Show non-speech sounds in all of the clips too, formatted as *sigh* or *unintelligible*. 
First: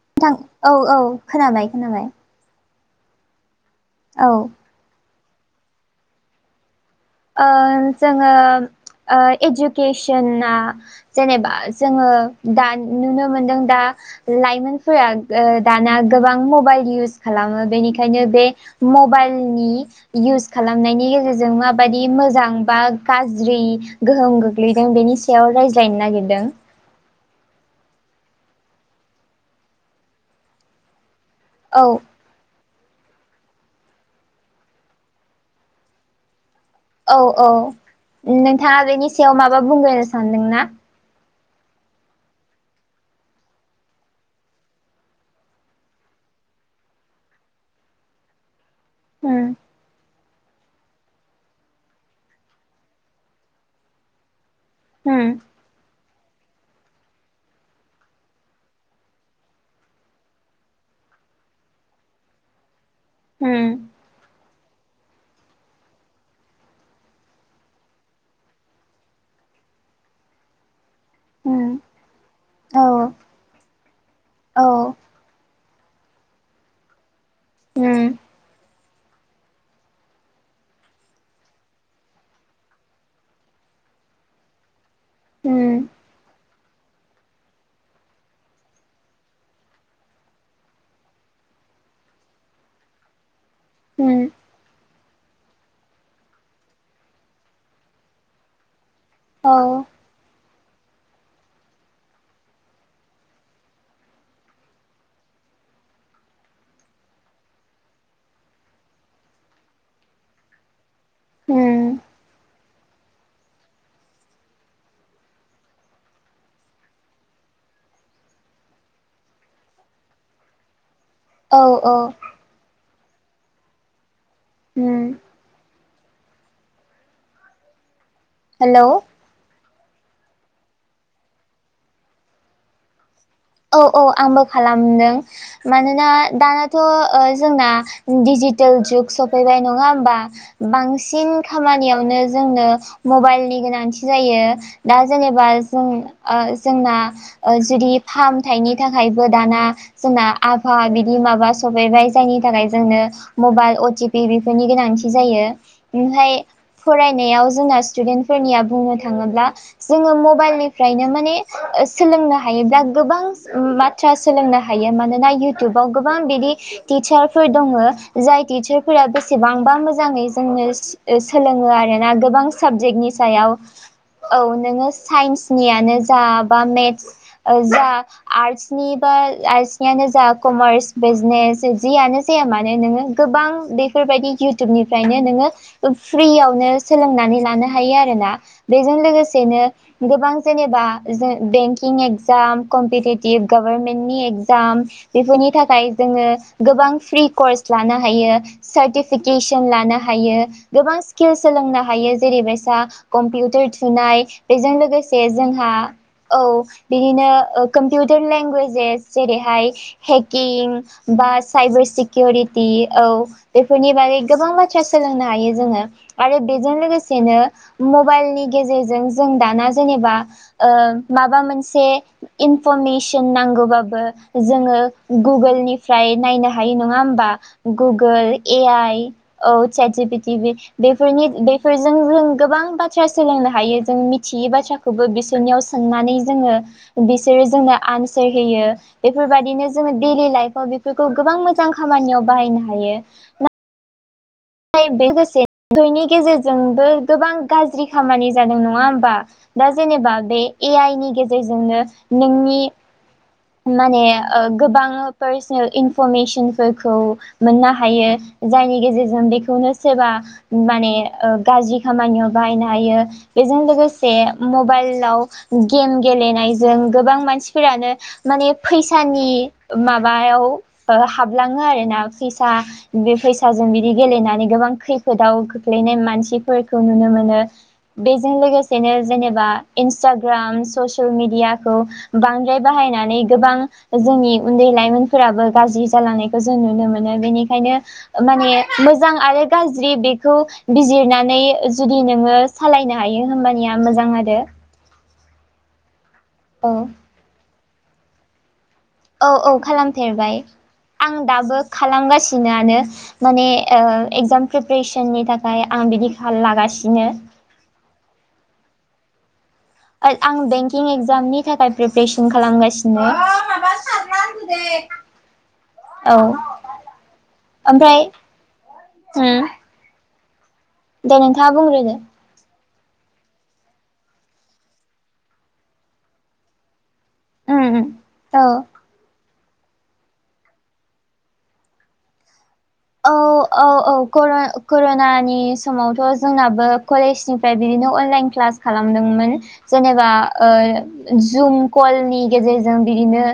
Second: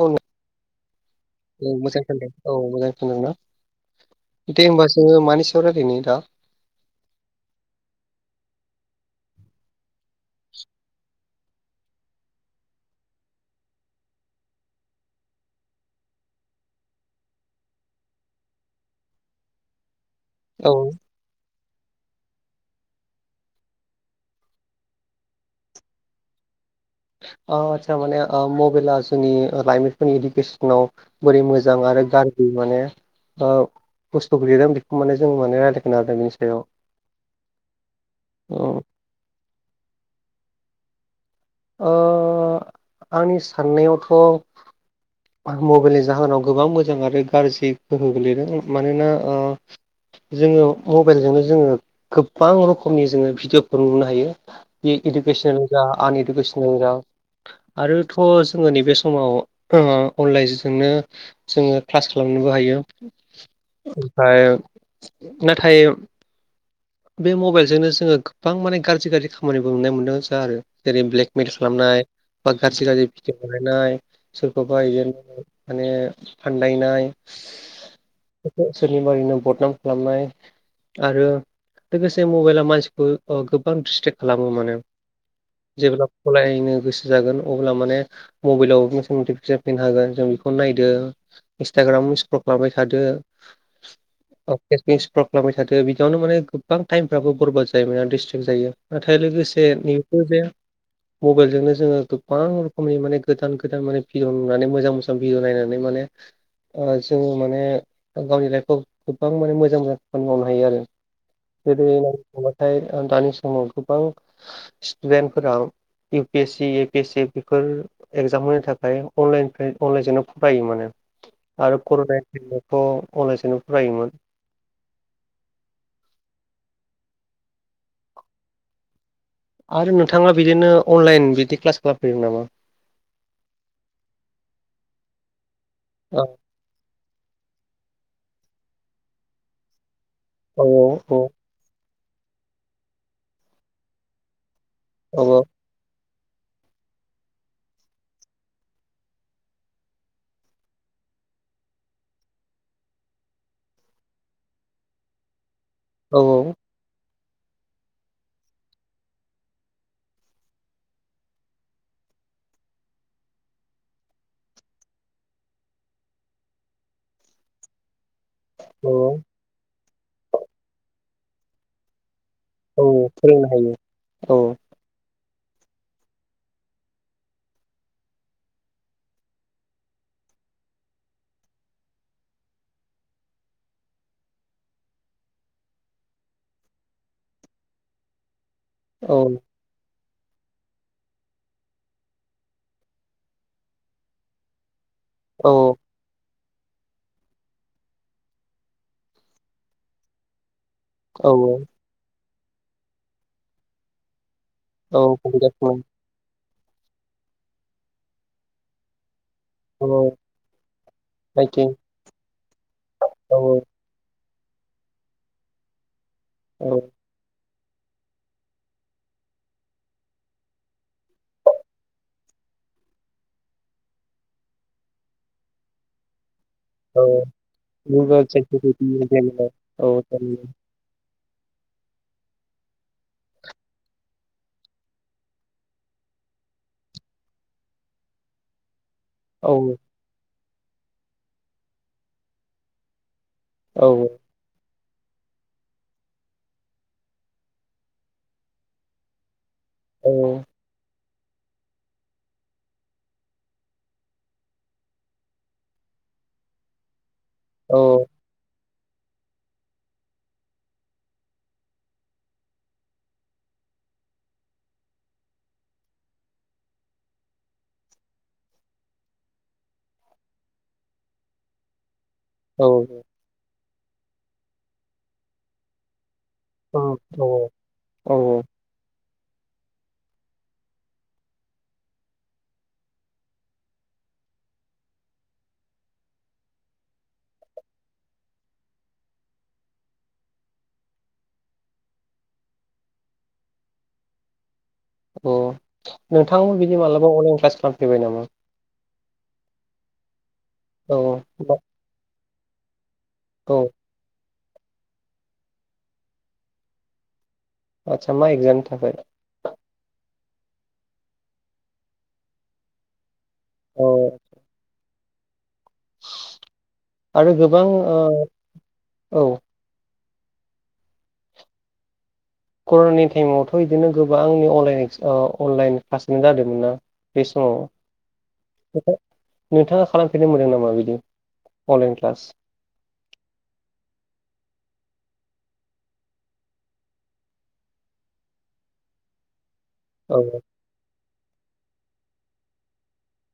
औ न नोंथां औ औ खोनाबाय खोनाबाय। औ मोजां खोनादों ना? औ। दे होनोमबा जोङो मानिसिआव रायलायनो दा? ओ जोङो इडुकेसना जेनेबा जोङो दा नुनो मोनदों दा लाइमोनफोरा दाना गोबां मबाइल इउस खालामो बेनिखायनो बे मबाइलनि इउस औ खालामनायनि गेजेरजों माब बाददि मोजां बा गाज्रि गोहोम गोग्लैदों बेनि सायाव रायज्लायनो नागिरदों। अ आचसा माने मबेला जोंनि लाइमोनफोरनि इडुकेसनाव बोरै मोजां औ आरो गार बै माने ओ बुस्थुखौ लिरदों बेखौ माने जों माने रायज्लायगोन बेनि सायाव। औ औ औ नोंथाङा बेनि सायाव माबा बुंग्रोनो सानदोंना? ओ आंनि साननायावथ'। मबाइलनि जाहोनाव गोबां मोजां आरो गाज्रि गोहो गोलैदों मानोना ओ होम जोङो मबाइलजोंनो जोङो गोबां रोखोमनि जोङो भिडिअफोर नुनो हायो। इ होम इदुकेसन जा आन इडुकेसनेल जा आरोथ' जोङो नैबे समाव ओ अनलाइनजोंनो जोङो क्लास खालामनोबो हायो। होम ओमफ्राय नाथाय बे मबाइलजोंनो जोङो गोबां माने गाज्रि गाज्रि खामानिबो नुनो मोनदों जा आरो जेरै ब्लेकमल होम खालामनाय बा गाज्रि औ गाज्रि भिडिअ बानायनाय औ सोरखौबा एदिनो माने फानदायनाय उम सोरनिबा ओरैनो बदनाम खालामनाय आरो लोगोसे मबाइला मानसिखौ अ गोबां डिसट्रेक खालामो माने उम जेब्ला फराय यनो गोसो जागोन अब्ला माने मबाइलाव *unintelligible* जाफिननो होगोन जों बेखौ नायदो इन्सटाग्रामाव स्क्रल खालामबाय थादो उम *unintelligible* स्ख्रल खालामबाय थादो बिदियावनो माने गोबां टाइमफ्राबो बरबाद जायोमोन डिसट्रेक जायो। नाथाय औ लोगोसे नै बेफोर जे मबाइल जोंनो जोङो गोबां रोखोमनि माने गोदान गोदाने भिडअ नुनानै मोजांबो भिडअ नायनानै माने ओ जोङो माने गावनि लाइफआव गोबां माने मोजां मोजां खामानि मावनो हायो आरो जेरै उम *unintelligible* दानि समाव गोबां स्टुदेन्टफोरा U P S C A P S C before exam होनो थाखाय अनलाइनफ्राय अनलाइनजोंनो फरायो माने औ आरो औ *unintelligible* ' अनलाइसोनो फरायोमोन उम हेलौ आरो नोंथाङा बिदिनो अनलाइन बिदि क्लास खालामफेरदों नामा? औ औ आंबो खालामदों मानोना औ दाना थ' ओ जोंना डिजिटेल जुग सफैबाय नङा होमबा औ औ बांसिन खामानियावनो जोंनो मबाइलनि गोनांथि जायो दा औ जेनेबा जों ओ जोंना जुदि फाहामथायनि थाखायबो दाना जोंना आफभा बिदि माबा सफैबाय जायनि थाखाय जोंनो मबाइल अटिपि बेफोरनि गोनांथि जायो औ ओमफ्राय फरायनायाव जोंना स्टुडेन्टफोरनिया बुंनो थाङोब्ला जोङो मबाइलनिफ्रायनो माने सोलोंनो हायोब्ला गोबां बाथ्रा सोलोंनो हायो मानोना इउटुबाव गोबां बिदि टिचारफोर दङो जाय औ टिचारफोरा बेसेबांबा मोजाङै जोंनो सोलोङो आरो ना गोबां औ साबजेक्टनि फोरोंनो सायाव हायो औ नोङो साइन्सनियानो जा बा मेथ्स जा आर्टसनि बा आर्टसनियानो जा कमार्स बिजनेस जियानो जाया मानो नोङो गोबां बेफोरबायदि इउटुबनिफ्रायनो नोङो फ्रियावनो सोलोंनानै लानो हायो आरोना। बेजों औ लोगोसेनो गोबां जेनेबा जो बेंकिं ए गजाम कम्पिटिटिभ गभारनमेन्टनि एगजाम बेफोरनि औ थाखाय जोङो गोबां फ्रि कर्स लानो हायो सार्टिफिकेसन लानो हायो। गोबां औ स्किल सोलोंनो हायो जेरैबायसा कम्पिउटार थुनाय बेजों औ लोगोसे कम्पिउटार जोंहा थुन औ बिदिनो कम्पिउटार लेंगुवेजेस जेरैहाय औ हेकिं बा राइटिं साइबार सिकिउरिटि औ बेफोरनि बागै गोबां बाथ्रा सोलोंनो हायो जोङो आरो बेजों औ लोगो सेनो मबाइनि गेजेरजों जों दाना जेनेबा ओ माबा मोनसे से इनफरमेसन नांगौबाबो जोङो गुगोलनिफ्राय नायनो हा हायो नङा औ हबा गुगोल चेट ए जिपिटि आइ जेमिनाइ औ सैथ जि पि टि बे बेफोरनि बेफोरजों जों गोबां बाथ्रा सोलोंनो हायो जों मिथियै बाथ्रा खौबो बिसोरनियाव सोंनानै जोङो बिसोरो जोंनो आनसार होयो औ बेफोरबायदिनो जोङो दैलि लाइफाव बेफोरखौ गोबां मोजां खामानियाव बाहायनो हायो ना औ औ थाय बे गोसे *unintelligible* गेजेरजोंबो गोबां गाज्रि खामानि जादों नङा होमबा? दा औ जेनेबा बे ए आइ नि गेजेरजोंनो नोंनि माने ओ गोबां पार्सनेल इनफरमेसनफोरखौ मोननो औ हायो जायनि गेजेरजों बेखौनो सोरबा माने ओ गाज्रि खामानियाव बाहायनो हायो। बेजों लोगोसे मबाइलआव गेम गेलेनायजों गोबां मानसिफोरानो माने फैसानि माबायाव ओ हाबलाङो आरोना। फैसा औ बे फैसाजों बिदि गेलेनानै गोबां खैफोदाव खोख्लैनाय मानसि फोरखौ औ नुनो औ मोनो। बेजों औ लोगोसेनो जेनेबा इनस्टाग्राम ससियेल मेडियाखौ बांद्राय बाहायना नै गोबां जोंनि उन्दै लाइमोनफोराबो गाज्रि जालांनायखौ जों नुनो मोनो बेनिखायनो माने मोजां आरो गाज्रि बेखौ बिजिरनानै जुदि नोङो सालायनो हायो होमबानिया मोजां आरो। अ नोंथाङाबो औ बिदि मालाबा अनलाइन क्लास खालामफैबाय नामा? औ औ खालामफेरबाय औ आं मा दाबो खालामगासिनोआनो। माने औ ओ एगजाम प्रिपेरेसननि थाखाय आं बिदि खाल लागासिनो। आदसा मा एग्जामनि थाखाय? *unintelligible* आं बेंकिं एगजामनि थाखाय प्रिपेरेसन खालामगासिनो। माबा औ सारना *unintelligible* औ आरो गोबां ओमफ्राय ओ औ उम दे नोंथाङा बुंग्रोदो। कर'ननि टाइमावथ' इदिनो गोबांनि अनलाइन एक्स ओ अनलाइन क्लासनो जादोंमोन ना? बे समाव उम उम औ *unintelligible* नोंथाङा खालामफेरनो मोनदों नामा बिदि अनलाइन क्लास? औ औ औ कर' कर'नानि समावथ' जोंनाबो कलेजनि फ्राय बिदिनो अनलाइन क्लास खालामदोंमोन जेनेबा औ ओ जुम कलनि गेजेरजों बिदिनो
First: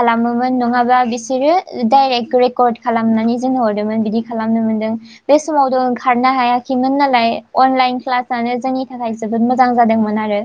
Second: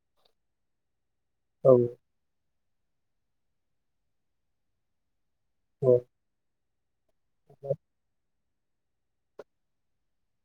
खालामोमोन नङाबा बिस सोरो औ डायरेक्ट रेकर्ड खालामनानै जोंनो हरदोंमोन बिदि खालामनो मोनदों। बे समावद' औ ओंखारनो हायाखिमोन नालाय अनलाइन क्लास जानो जोंनि थाखाय जोबोद मोजां जादोंमोन आरो।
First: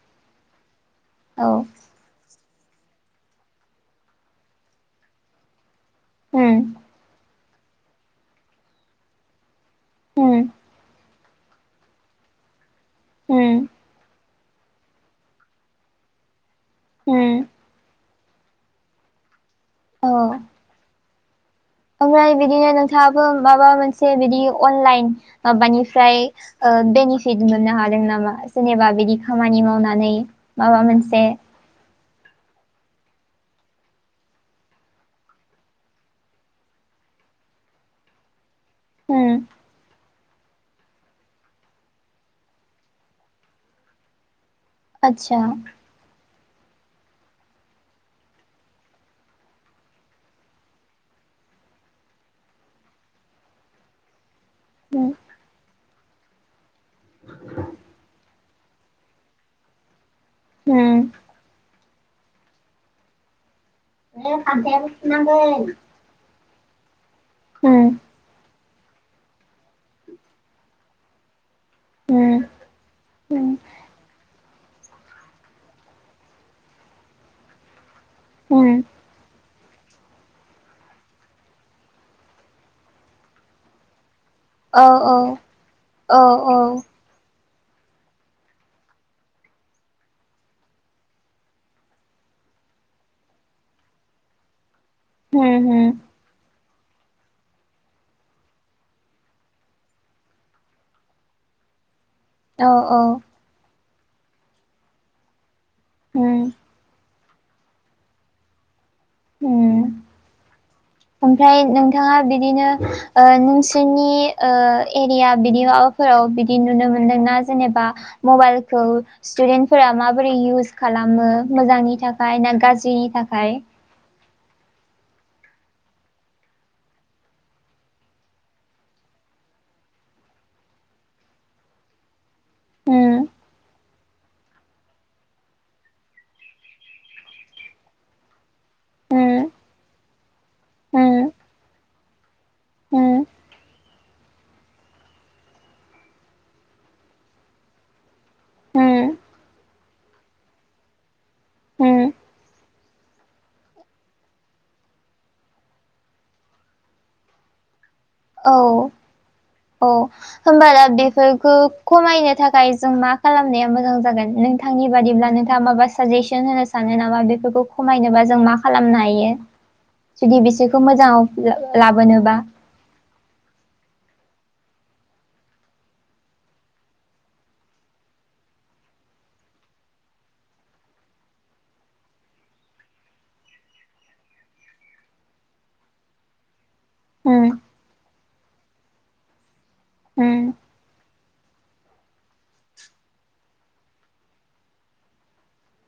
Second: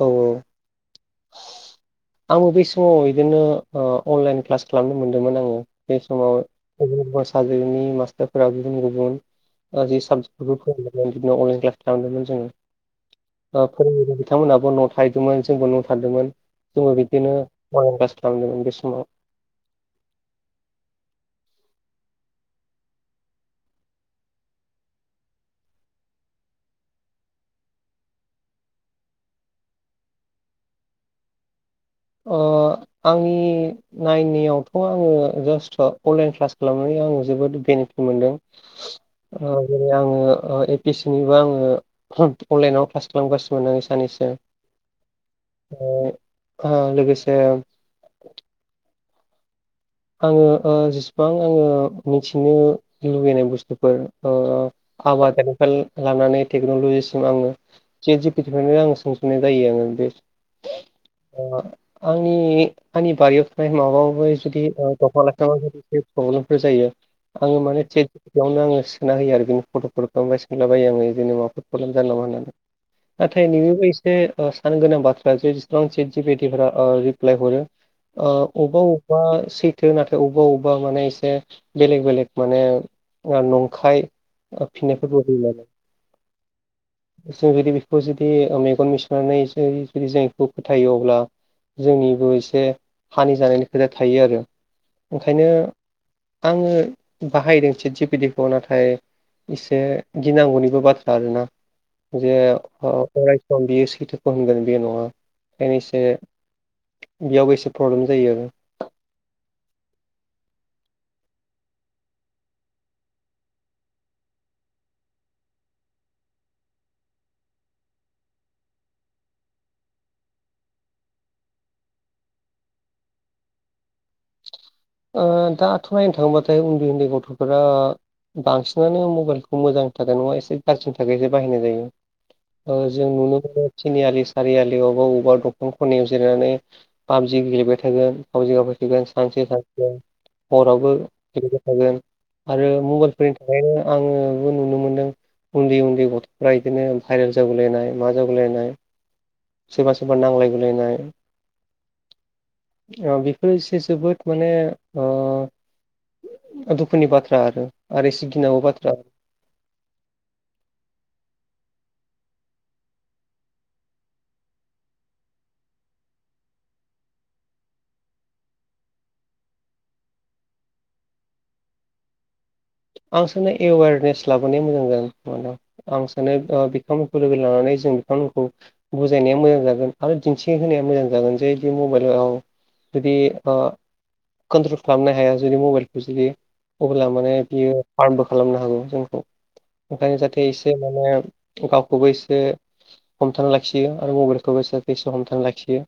औ औ। औ आंबो बै समाव इदिनो ओ अनलाइन क्लास खालामनो मोनदोंमोन आङो। बे समाव उम गुबुन गुबुन साजेक्टनि मास्टारफोरा गुबुन गुबुन ओ जि उम साबजेक्टखौबो फोरोंदोंमोन बिदिनो अनलाइन क्लास खालामदोंमोन जोङो। उम फोरोंबोदों बिथांमोनहाबो न' थाहैदोंमोन जोंबो न' थांदोंमोन जोंबो बिब्दिनो उम अनलाइन क्लास खालामदोंमोन बे समाव। औ ओमफ्राय बिदिनो नोंथाङाबो माबा मोनसे बिदि अनलाइन माबानिफ्राय ओ बेनिफिट मोननो हादों नामा जेनेबा बिदि खामानि मावनानै माबा मोनसे? अ आंनि नायनायावथ' आङो जास्ट' अनलाइन क्लास खालामनानै आं जोबोद बेनिफिट मोनदों। *inaudible* ओ जेरै आङो ओ ए पि एस सि निबो आङो अनलाइनाव क्लास खालामगासिनो आं सानानैसो आतसा। *inaudible* ओ लोगोसे आङो ओ जेसेबां आङो मिथिनो लुुबैनाय बुस्थुफोर ओ उम आबादारिनिफ्राय लानानै टेक्न'लजिसिम आङोे बिनिफ्रायनो आं सोंफिनाय जायो आङो बे उम आंनि आंनि बारियाव थानाय माबाबो बे जुदि खामफ्लायाबो दंफां लाइफां सुनांगोन प्रब्लेमफोर जायो आङो माने उम थिग बेयावनो आङो सोना होयो आरो बिदिनो फट'फोरफोरखौ सोंलाबायो आङो बिदिनो माबाफोर प्रब्लेम जानाय नङा उम होननानै नाथाय उम नोंनिबो एसे सान गोनां बाथ्रा जे जसेबां चे जि पेफोरा रिप्लाय हरो ओ अबा उम अबा स थो नाथाय अबेबा अबेबा माने एसे बेलेग बेलेग माने नंखाय औ औ फिनायफोरबो होयो आरो। औ औ जों जुदि बेखौ जुदि मेगन मिसिबनानै जुदि जों बेखौ फोथायो अब्ला जोंनिबो एसे हानि जानायनि खोथा थायो आरो। उम ओंखायनो आङो बाहायदों चिजबिदिखौ नाथाय इसे गिनांगौनिबो बाथ्रा आरो ना? जे औ औ अरायसम बियो सैथोखौ होनगोन बे नङा। से उम बेयावबो एसे प्रब्लेम जायो आरो उ *inaudible* ओमफ्राय नोंथाङा बिदिनो ओ नोंसोरनि ओ एरिया बिदियाव म फोराव बिदि नुनो मोनदोंना जेनेबा मबाइलखौ स्टुदेन्टफोरा माबोरै इउस खालामो मोजांनि थाखाय ना गाज्रिनि थाखाय। दाथ' नायनो थाङोबाथाय उन्दै उन्दै गथ'फोरा बांसिनानो मबाइलखौ मोजांनि थाखाय नङा एसे गारजिनि थाखायसो बाहायनाय जायो। ओ जों उम नुनो मोनो थिनि आलि सारि आलि बबेबा अबेबा दखान खनायाव जिरनानै पाबजि गेलेबाय थागोन फाबजि गाबै थगोन सानसे उम सान हरावबो उम गेलबाय थागोन आरो उम मबाइलफोरनि थाखायनो आङोबो नुनो मोनदों उन्दै उन्दै गथ'फ्रा बिदिनो भाइरेल जागुलायनाय मा जागुलायनाय उम सोरबा सोरबा नांलाय बोलायनाय उम बेफोरो एसे जोबोद माने आ दुखुनि बाथ्रा आरो आरो इसे औ गिनांगौ बाथ्रा औ होमबा दा बेफोरखौ खमायनो थाखाय जों मा खालामनाया मोजां जागोन नोंथां नोंथांनि बादिब्ला नोंथाङा माबा साजेसन होनो सानो नामा बेफोरखौ खमायनोबा जों मा खालामनो हायो। जुदि बिसोरखौ मोजाङाव लाबोनोबा आं सानो एवेरनेस लाबोनाया मोजां जागोन खोमादां आं सानो ओ बिथांमोनखौ लोगो लानानै जों बिथांमोनखौ बुजायनाया मोजां जागोन आरो दिन्थिहोनाया मोजां जागोन जेदि मबाइलाव जुदि कन्ट्रल खालामनो हाया जुदि मबाइलखौ जुदि अब्ला माने उम फार्बो खालामनो हागौ जोंखौ ओंखायनो जाहाथे उम एसे माने गावखौबो एसे हमथा लाखियो आरो मबाइलखौ बेसेसे हमथानानै लाखियो।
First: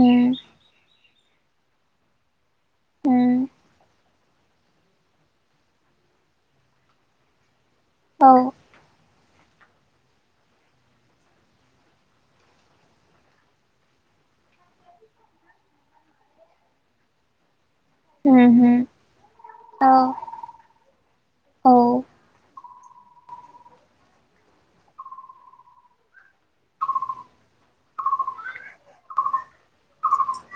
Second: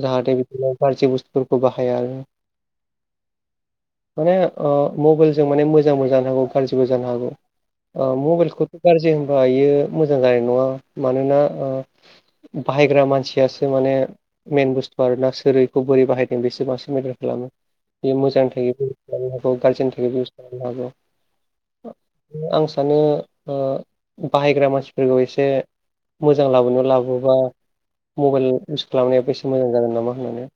जाहा बि बुस् बेखौ बाहाया उम माने आ ओ मबाइलजों जों माने मोजांबो जानो हागौ आ औ मबाइलखौथ' गाज्रि होनबा बियो मोजां जानाय नङा मानोना ओ बाहायग्रा मानसियासो माने मेन बुस्थु आरोना सोरैखौ बोरै बाहायदों बेसो बांसिन मेटार खालामो बे मोजांनि थाखाय उमहो बेबस्था खालामनो हागौ गाज्रिनि औ थाखाय बेबस्था खालामनो हागौ औ आं सानो आं सानो ओ बाहायग्रा मानसि एसे मोजां लाबोनो लाबोबा मबाइल इउस खालामनाया बेसे मोजां जागोन नामा होननानै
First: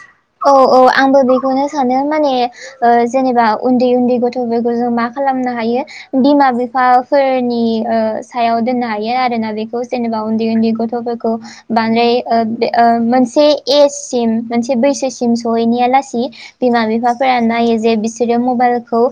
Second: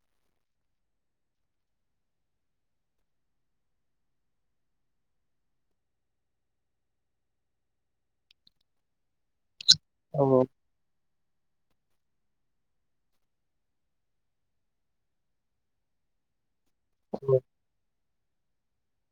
औ औ आंबो बेखौनो सानो माने ओ जेनेबा उन्दै उन्दै गथ'फोरखौ जों मा खालामनो हायो बिमा बिफाफोरनि सायाव दोननो हायो आरोना बेखौ जेनेबा औ उन्दै उन्दै गथ'फोरखौ बांद्राय मोनसे एजसिम ओ मोनसे बैसोसिम सहैनाया लासि बिमा बिफाफोरा औ नायो जे बिसोरो मबाइलखौ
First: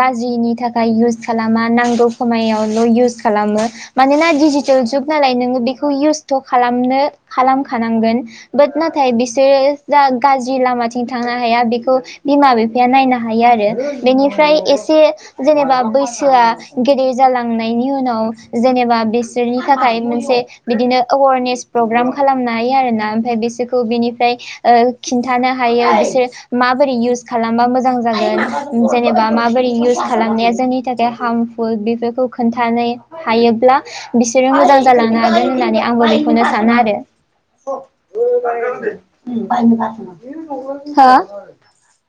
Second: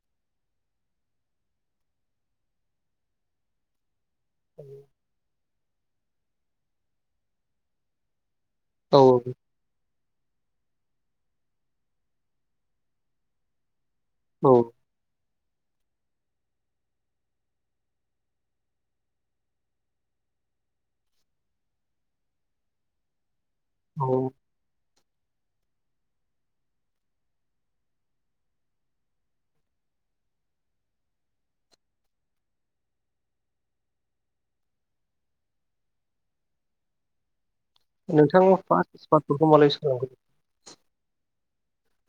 गाज्रिनि थाखाय इउस खालामा नांगौ समायावल' इउस खालामो मानोना दिडिजिटेल जुग नालाय नोङो बेखौ इउसथ' खालामनो खालामखानांगोन बोद नाथाय बिसोरो जा गाज्रि लामाथिं थांनो हाया बेखौ बिमा बिफाया नायनो हायो आरो औ बेनिफ्राय एसे जेनेबा बैसोआ गेदेर जालांनायनि उनाव जेनेबा बिसोरनि थाखाय मोनसे बिदिनो एवारनेस प्रग्राम खालामनो हायो आरोना ओमफ्राय बिसोरखौ औ औ बिनिफ्राय ओ खिन्थानो हायो बिसोर माबोरै इउस खालामबा मोजां जागोन जेनेबा माबोरै इउस खालामनाया जोंनि थाखाय हार्मफुल बेफोरखौ खोन्थानाय हायोब्ला बिसोरो मोजां जालांनो हागोन होननानै आंबो बेखौनो सानो आरो नोंथां बाट *inaudible* हो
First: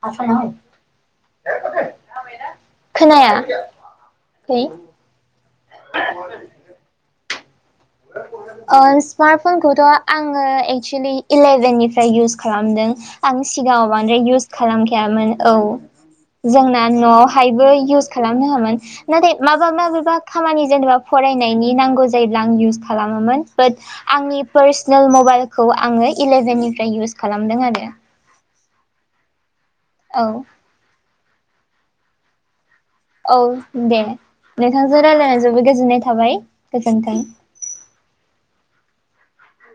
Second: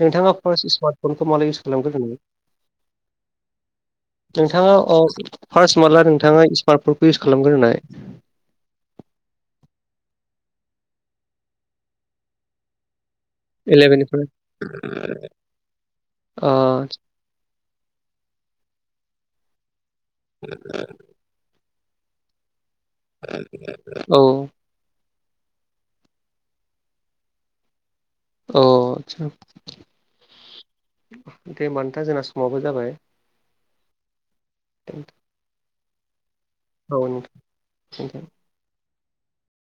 नोंथाङा फार्स स्मार्टफनखौ मारै‌ इउस खालामग्रोदोंमोन नोंथाङा औ फार्स्ट माब्ला नोंथाङा स्मार्ट फनखौ इउस खालामग्रोनाय *inaudible* स्मार्ट फनखौथ' आङो एक्सुलि इलेभेननिफ्राय इउस खालामदों आं सिगाङाव इलेभेननिफ्राय बांद्राय इउस खालामखायामोन औ अ जोंना न'आवहायबो इउस खालामनो होआमोन नाथाय माबा माबेबा खामानि जेनेबा फरायनायनि नांगौ जायोब्ला आं इउस खालामोमोन बाट औ आंनि फार्स जों मबाइलखौ आङो इलेभेननिफ्राय इउस खालामदों आरो औ आदसा औ दे ओमबा नोंथां जोंना समाबो जाबाय औ दे नोंथांजों रायलायना जोबोद गोजोननाय थाबाय औ गोजोन्थों। नोंथां थेंकइउ